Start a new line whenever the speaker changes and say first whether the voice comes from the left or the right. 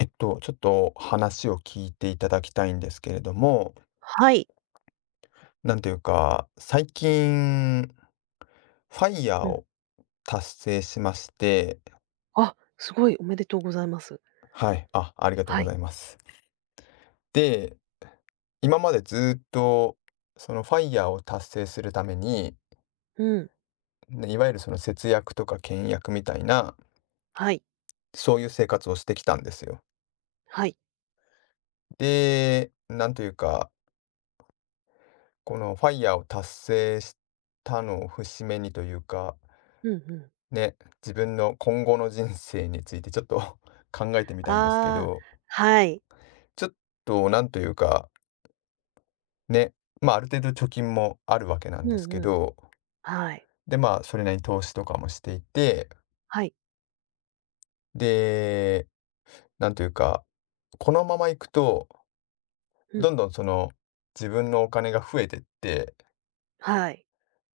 left: ちょっと話を聞いていただきたいんですけれども、
right: はい。
left: なんというか、最近、ファイヤー
right: うん。
left: を達成しまして、
right: あ、すごい、おめでとうございます。
left: はい、あ、ありがとう
right: は
left: ござ
right: い。
left: います。で、今までずっと、そのファイヤーを達成するために、
right: うん。
left: ね、いわゆるその節約とか倹約みたいな、
right: はい。
left: そういう生活をしてきたんですよ。
right: はい。
left: で、なんというか、このファイヤーを達成したのを節目にというか、
right: うんうん。
left: ね、自分の今後の人生についてちょっと 考えてみたんですけ
right: ああ、
left: ど、
right: はい。
left: ちょっとなんというか、ね、まあある程度貯金もあるわけな
right: う
left: んです
right: ん
left: け
right: うん。
left: ど、
right: はい。
left: でまあそれなりに投資とかもしていて、
right: はい。
left: で、なんというか、このままいくと、
right: う
left: ど
right: ん。
left: んどんその自分のお金が増えてって、
right: はい。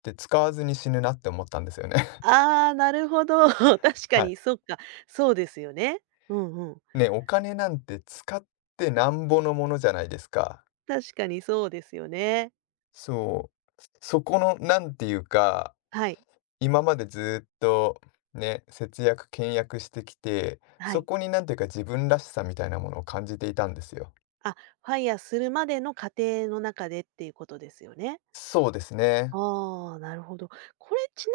left: で、使わずに死ぬなって思ったんですよね。
right: ああ、なるほど。確 か
left: は
right: に、
left: い。
right: そっか。そうですよね。うんうん。
left: ね、お金なんて使ってなんぼのものじゃないですか。
right: 確かにそうですよね。
left: そう。そこの、なんていうか、
right: はい。
left: 今までずーっとね、節約、倹約してきて、
right: は
left: そ
right: い。
left: こになんていうか自分らしさみたいなものを感じていたんですよ。
right: あ、ファイヤーするまでの過程の中でっていうことですよね。
left: そうですね。
right: ああ、なるほど。これちな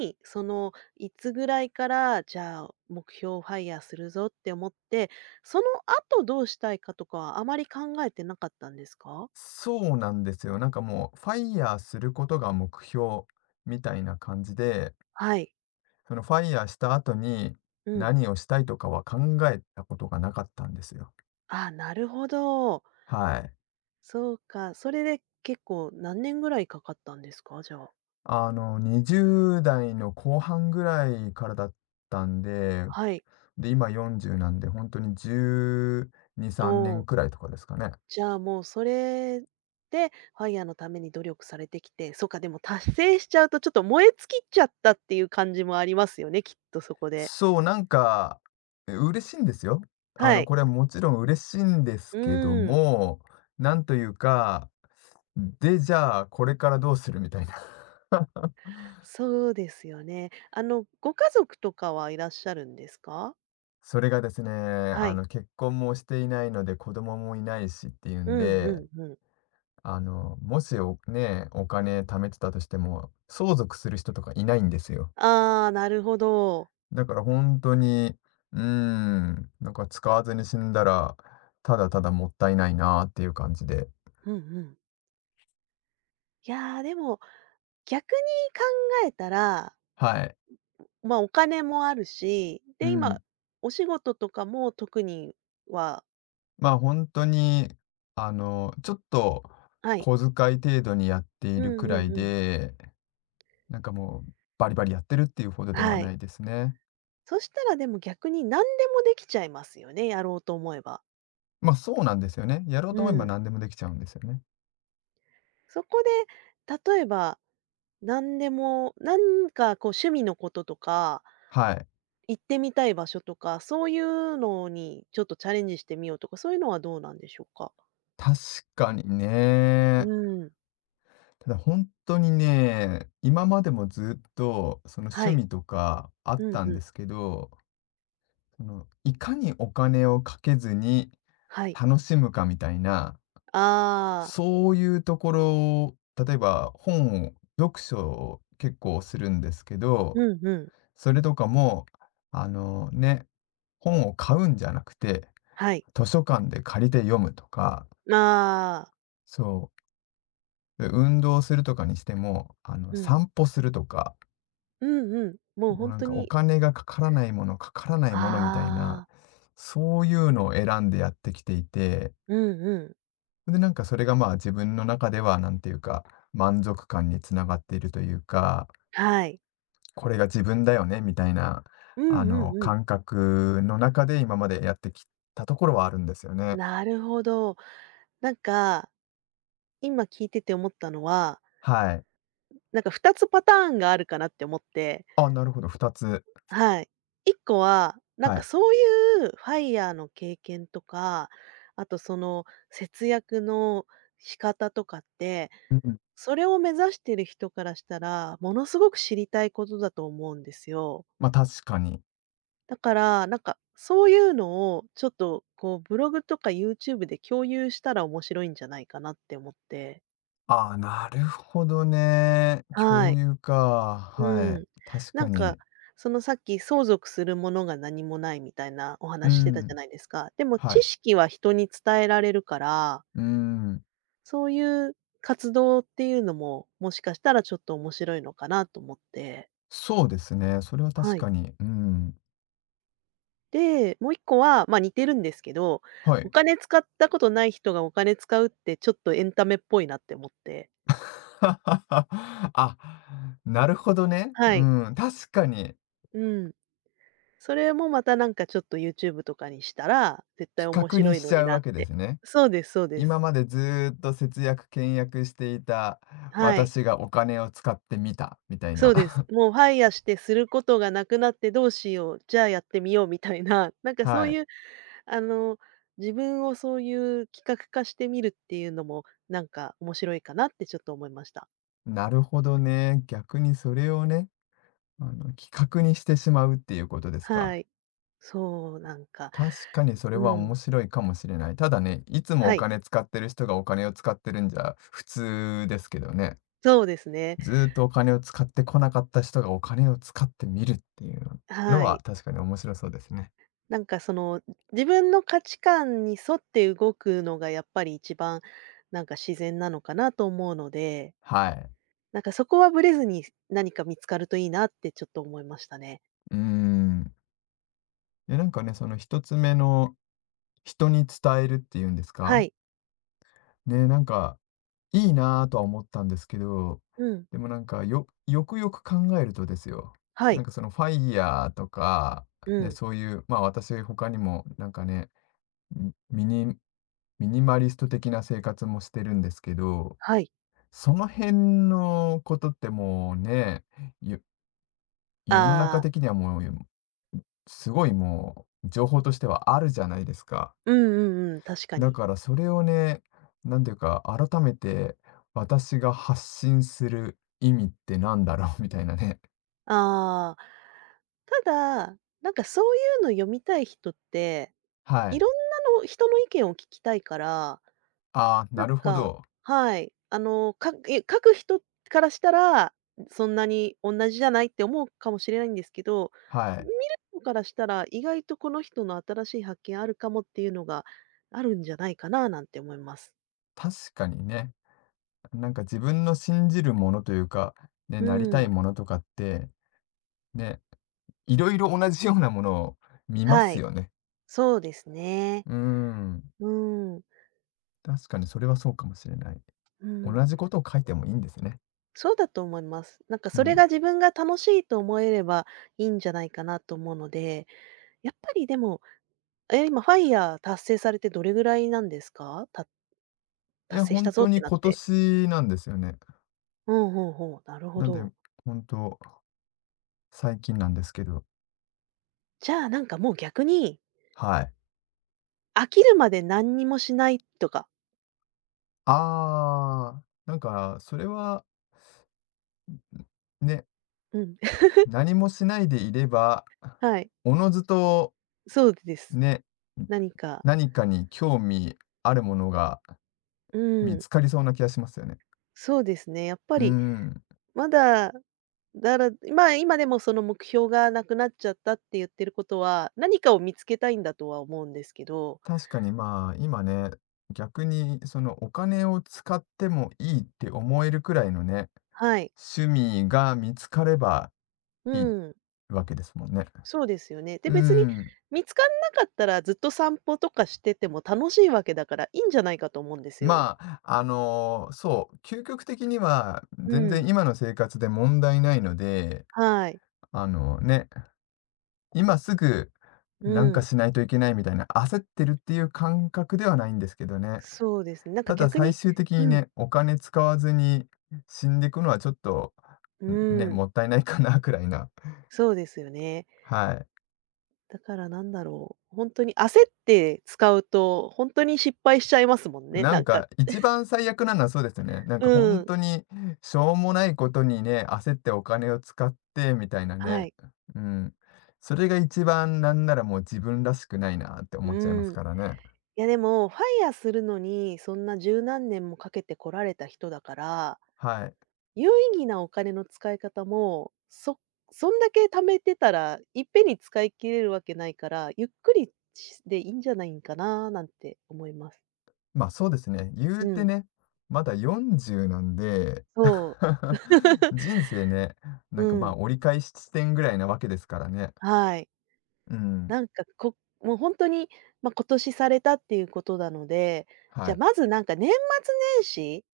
right: みに、その、いつぐらいから、じゃあ、目標をファイヤーするぞって思って、その後どうしたいかとかはあまり考えてなかったんですか？
left: そうなんですよ。なんかもう、ファイヤーすることが目標みたいな感じで、
right: はい。
left: そのファイヤーした後に
right: うん。
left: 何をしたいとかは考えたことがなかったんですよ。
right: ああ、なるほど。
left: はい。
right: そうか。それで結構何年ぐらいかかったんですか？じゃあ。
left: あの、20代の後半ぐらいからだったんで、
right: はい。
left: で、今40なんで、ほんとに12、
right: お
left: 3年
right: お。
left: くらいとかですかね。
right: じゃあ、もうそれでファイヤーのために努力されてきて、そうか、でも達成しちゃうとちょっと燃え尽きちゃったっていう感じもありますよね、きっとそこで。
left: そう、なんか、嬉しいんですよ。あ
right: は
left: の、
right: い。
left: これはもちろん嬉しいんで
right: う
left: すけど
right: ーん。
left: も、なんというか、で、じゃあ、これからどうするみたいな。
right: そうですよね。あの、ご家族とかはいらっしゃるんですか？
left: それがですね、
right: は
left: あ
right: い。
left: の、結婚もしていないので、子供もいないしっていう
right: う
left: ん
right: ん
left: で
right: うんうん。
left: あの、もしお金貯めてたとしても、相続する人とかいないんですよ。
right: ああ、なるほど。
left: だから本当に、うーん、なんか使わずに死んだら、ただただもったいないなっていう感じで。
right: うんうん。いやー、でも、逆に考えたら、
left: はい。
right: ま、あお金もあるし、
left: う
right: で、今、
left: ん。
right: お仕事とかも特には
left: まあ、本当に、あの、ちょっと
right: はい。
left: 小遣い程度にやってい
right: う
left: る
right: ん
left: くら
right: うん
left: い
right: うん。
left: で、なんかもうバリバリやってるっていうほどでは
right: は
left: な
right: い。
left: いですね。
right: そしたら、でも逆に何でもできちゃいますよね、やろうと思えば。
left: ま、そうなんですよね。やろう
right: う
left: と思えば
right: ん。
left: 何でもできちゃうんですよね。
right: そこで、例えばなんでも、なんかこう趣味のこととか、
left: はい。
right: 行ってみたい場所とか、そういうのにちょっとチャレンジしてみようとか、そういうのはどうなんでしょうか？
left: 確かに
right: う
left: ね。
right: ん。
left: ただ本当にね、今までもずっとその
right: は
left: 趣
right: い。
left: 味とかあ
right: う
left: っ
right: ん
left: たん
right: う
left: で
right: ん。
left: すけど、そのいかにお金をかけずに
right: はい。
left: 楽しむかみたいな、
right: ああ、
left: そういうところを、例えば本を読書を結構するんですけど、
right: うんうん。
left: それとかも、あのね、本を買うんじゃなくて、
right: はい。
left: 図書館で借りて読むとか、
right: ああ、
left: そう、で、運動するとかにしても、あの、
right: うん。
left: 散歩するとか
right: うんうん。もう
left: も
right: ほ
left: う
right: ん
left: なん
right: と
left: かお
right: に
left: 金がかからないもの、かからないものみたいな、
right: ああ、
left: そういうのを選んでやってきていて、
right: うんうん。
left: で、なんかそれがまあ自分の中では、なんていうか、満足感につながっているというか、
right: はい。
left: これが自分だよねみたいな、
right: う
left: あ
right: んう
left: の、
right: んう
left: 感
right: ん。
left: 覚の中で今までやってきたところはあるんですよね。
right: なるほど。なんか、今聞いてて思ったのは、
left: はい。
right: なんか2つパターンがあるかなって思って
left: あ、なるほど、2つ。
right: はい。一個は、なん
left: は
right: か
left: い。
right: そういうファイヤーの経験とか、あとその節約の仕方とかって、
left: うんうん。
right: それを目指してる人からしたら、ものすごく知りたいことだと思うんですよ。
left: ま、確かに。
right: だから、なんかそういうのをちょっとこうブログとか YouTube で共有したら面白いんじゃないかなって思って。
left: ああ、なるほどね。
right: は
left: 共
right: い。
left: 有か。は
right: うん。
left: い。確
right: な
left: か
right: んか、
left: に。
right: そのさっき相続するものが何もないみたいなお
left: う
right: 話してたじゃ
left: ん。
right: ないですか。でも
left: は
right: 知
left: い。
right: 識は人に伝えられるから、
left: うーん、
right: そういう活動っていうのも、もしかしたらちょっと面白いのかなと思って。
left: そうですね。それは確
right: はい。
left: かに、うん、
right: で、もう一個は、ま、似てるんですけど、
left: は
right: お
left: い。
right: 金使ったことない人がお金使うってちょっとエンタメっぽいなって思って。
left: あ、なるほどね。
right: は
left: う
right: い。
left: ん、確かに
right: うん。それもまたなんかちょっと YouTube とかにしたら、絶対
left: 比
right: 面
left: 較に
right: 白い
left: し
right: の
left: ち
right: に
left: ゃう
right: な
left: わ
right: っ
left: けで
right: て。
left: すね。
right: そうですそうで
left: 今
right: す。
left: までずーっと節約、倹約していた
right: はい、
left: 私がお金を使ってみたみたい
right: そ
left: な。
right: うです。もうファイヤしてすることがなくなってどうしよう、じゃあやってみようみたいな、なんかそ
left: は
right: う
left: い。
right: いう、あの、自分をそういう企画化してみるっていうのも、なんか面白いかなってちょっと思いました。
left: なるほどね。逆にそれをね、あの、比較にしてしまうっていうことです
right: は
left: か。
right: い。そう、なんか、
left: 確かにそれは
right: うん。
left: 面白いかもしれない。ただね、いつも
right: は
left: お
right: い。
left: 金使ってる人がお金を使ってるんじゃ普通ですけどね。
right: そうですね。
left: ずーっとお金を使ってこなかった人がお金を使ってみるっていうの
right: は
left: は
right: い。
left: 確かに面白そうですね。
right: なんかその、自分の価値観に沿って動くのがやっぱり一番、なんか自然なのかなと思うので
left: はい。
right: なんかそこはブレずに、何か見つかるといいなってちょっと思いましたね。
left: うーん。で、なんかね、その一つ目の人に伝えるっていうんです
right: は
left: か
right: い。
left: ね、なんかいいなぁとは思ったんですけど、
right: うん。
left: でもなんか、くよく考えるとですよ、
right: は
left: な
right: い。
left: んかそのファイヤーとか、
right: う
left: ね、
right: ん。
left: そういう、まあ、私他にもなんかね、ミミニミニマリスト的な生活もしてるんですけど、
right: はい。
left: その辺のことってもうね、よ世の
right: あ
left: 中
right: あ、
left: 的にはもう、すごいもう情報としてはあるじゃないですか。
right: うんうんうん、確か
left: だ
right: に。
left: からそれをね、なんていうか、改めて私が発信する意味ってなんだろうみたいなね。
right: ああ。ただ、なんかそういうの読みたい人って、
left: は
right: い
left: い。
right: ろんなの人の意見を聞きたいから
left: ああ、
right: なん
left: なるほ
right: か
left: ど。
right: はい。あの、かいや書く人からしたら、そんなに同じじゃないって思うかもしれないんですけど、
left: は
right: 見
left: い。
right: る人からしたら、意外とこの人の新しい発見あるかもっていうのがあるんじゃないかななんて思います。
left: 確かにね、なんか自分の信じるものというか、ね、
right: う
left: なりた
right: ん。
left: いものとかって、ね、いろいろ同じようなものを見ま
right: は
left: す
right: い。
left: よね。
right: そうですね。
left: うーん。
right: うん。
left: 確かにそれはそうかもしれない。
right: う
left: 同
right: ん。
left: じことを書いてもいいんですね。
right: そうだと思います。なんか
left: う
right: それが
left: ん。
right: 自分が楽しいと思えればいいんじゃないかなと思うので、やっぱりでも、え、今ファイヤー達成されてどれぐらいなんですか？た
left: い
right: 達
left: や、
right: 成した
left: 本
right: ぞっ
left: 当
right: て
left: に
right: なっ
left: 今
right: て。
left: 年なんですよね。
right: ほうん、ほうほう、なるほ
left: なんで、
right: ど。
left: 本当最近なんですけど、
right: じゃあ、なんかもう逆に、
left: はい。
right: 飽きるまで何にもしないとか。
left: ああ、なんかそれは、ね、
right: うん。
left: 何もしないでいれば、
right: はい、
left: おのずと
right: そうです。
left: ね、ん、
right: 何か、
left: 何かに興味あるものが
right: う
left: 見
right: ん、
left: つかりそうな気がしますよね。
right: そうですね。やっぱ
left: うー
right: り
left: ん。
right: まだ、だらまあ、今でもその目標がなくなっちゃったって言ってることは、何かを見つけたいんだとは思うんですけど、
left: 確かにまあ、今ね、逆にそのお金を使ってもいいって思えるくらいのね、
right: はい。
left: 趣味が見つかれば
right: う
left: いい
right: ん、
left: わけですもんね。
right: そうですよね。で、
left: うー
right: 別に
left: ん。
right: 見つかんなかったらずっと散歩とかしてても楽しいわけだから、いいんじゃないかと思うんですよ。
left: まあ、あの、そう、究極的には
right: う
left: 全
right: ん。
left: 然今の生活で問題ないので、
right: はい。
left: あのね、今すぐ
right: う
left: なんか
right: ん。
left: しないといけないみたいな焦ってるっていう感覚ではないんですけどね。
right: そうですね。なんか
left: ただ
right: 逆
left: 最
right: に
left: 終的に
right: うん、
left: ね、お金使わずに死んでいくのはちょっと、
right: う
left: ね、
right: ん、
left: もったいないかなくらいな。
right: そうですよね。
left: はい。
right: だからなんだろう、本当に焦って使うと、本当に失敗しちゃいますもんね、
left: な
right: な
left: ん
right: んか
left: か、一番最悪なのはそうですね。なんか
right: う
left: 本
right: ん、
left: 当にしょうもないことにね、焦ってお金を使ってみたいな
right: は
left: ね。
right: い。
left: うん。それが一番なんならもう自分らしくないなって
right: う
left: 思っちゃいます
right: ん。
left: からね。
right: いやでも、ファイヤーするのに、そんな十何年もかけてこられた人だから、
left: はい。
right: 有意義なお金の使い方も、そそんだけ貯めてたら、いっぺんに使い切れるわけないから、ゆっくりしでいいんじゃないんかな、なんて思います。
left: ま、そうですね、言
right: う
left: うて
right: ん。
left: ね、まだ40なんで、
right: そう。
left: 人生ね、
right: う
left: なんか、ま、
right: ん、
left: あ折り返し地点ぐらいなわけですからね。
right: はい。
left: うん、
right: なんか、こもう本当に、まあ、今年されたっていうことなので、じ
left: は
right: ゃ、あ
left: い。
right: まずなんか年末年始、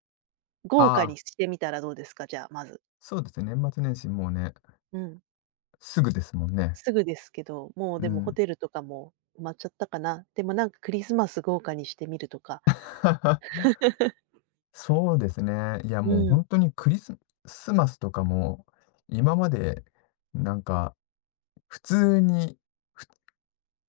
right: 豪華
left: あ
right: に
left: あ、
right: してみたらどうですか？じゃあ、まず。
left: そうですね、年末年始もうね、
right: うん。
left: すぐですもんね。
right: すぐですけど、もう
left: う
right: でもホ
left: ん。
right: テルとかも埋まっちゃったかな。でもなんかクリスマス豪華にしてみるとか。
left: そうですね。いや、
right: う
left: もう
right: ん。
left: 本当にクリススマスとかも、今までなんか普通に、ふ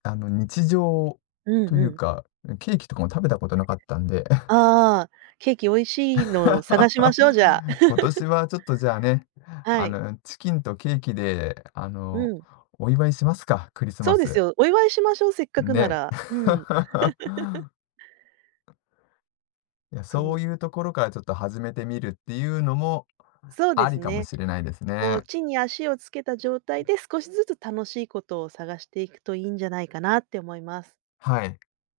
left: あの、日常
right: う
left: と
right: ん
left: い
right: う
left: う
right: ん。
left: か、ケーキとかも食べたことなかったんで、
right: ああ、ケーキ美味しいの探しましょう、じゃあ。
left: 今年はちょっとじゃあね、
right: は
left: あ
right: い。
left: の、チキンとケーキで、あ
right: う
left: の、
right: ん。
left: お祝いしますか、クリス
right: そ
left: マ
right: うです
left: ス。
right: よ、お祝いしましょう、せっかくな
left: ね。
right: ら。うん。
left: いや、
right: そ
left: そ
right: う、
left: ういうところからちょっと始めてみるっていうのも
right: そうで
left: あ
right: す
left: りかも
right: ね。
left: しれないです
right: こう、
left: ね。
right: 地に足をつけた状態で、少しずつ楽しいことを探していくといいんじゃないかなって思います。
left: はい。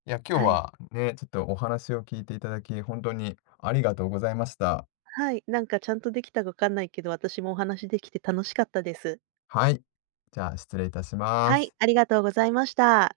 left: いや、今日
right: はい。
left: はね、ちょっとお話を聞いていただき、本当にありがとうございました。
right: はい、なんかちゃんとできたかわかんないけど、私もお話できて楽しかったです。
left: はい。じゃあ、失礼いたしま
right: はい、
left: す。
right: ありがとうございました。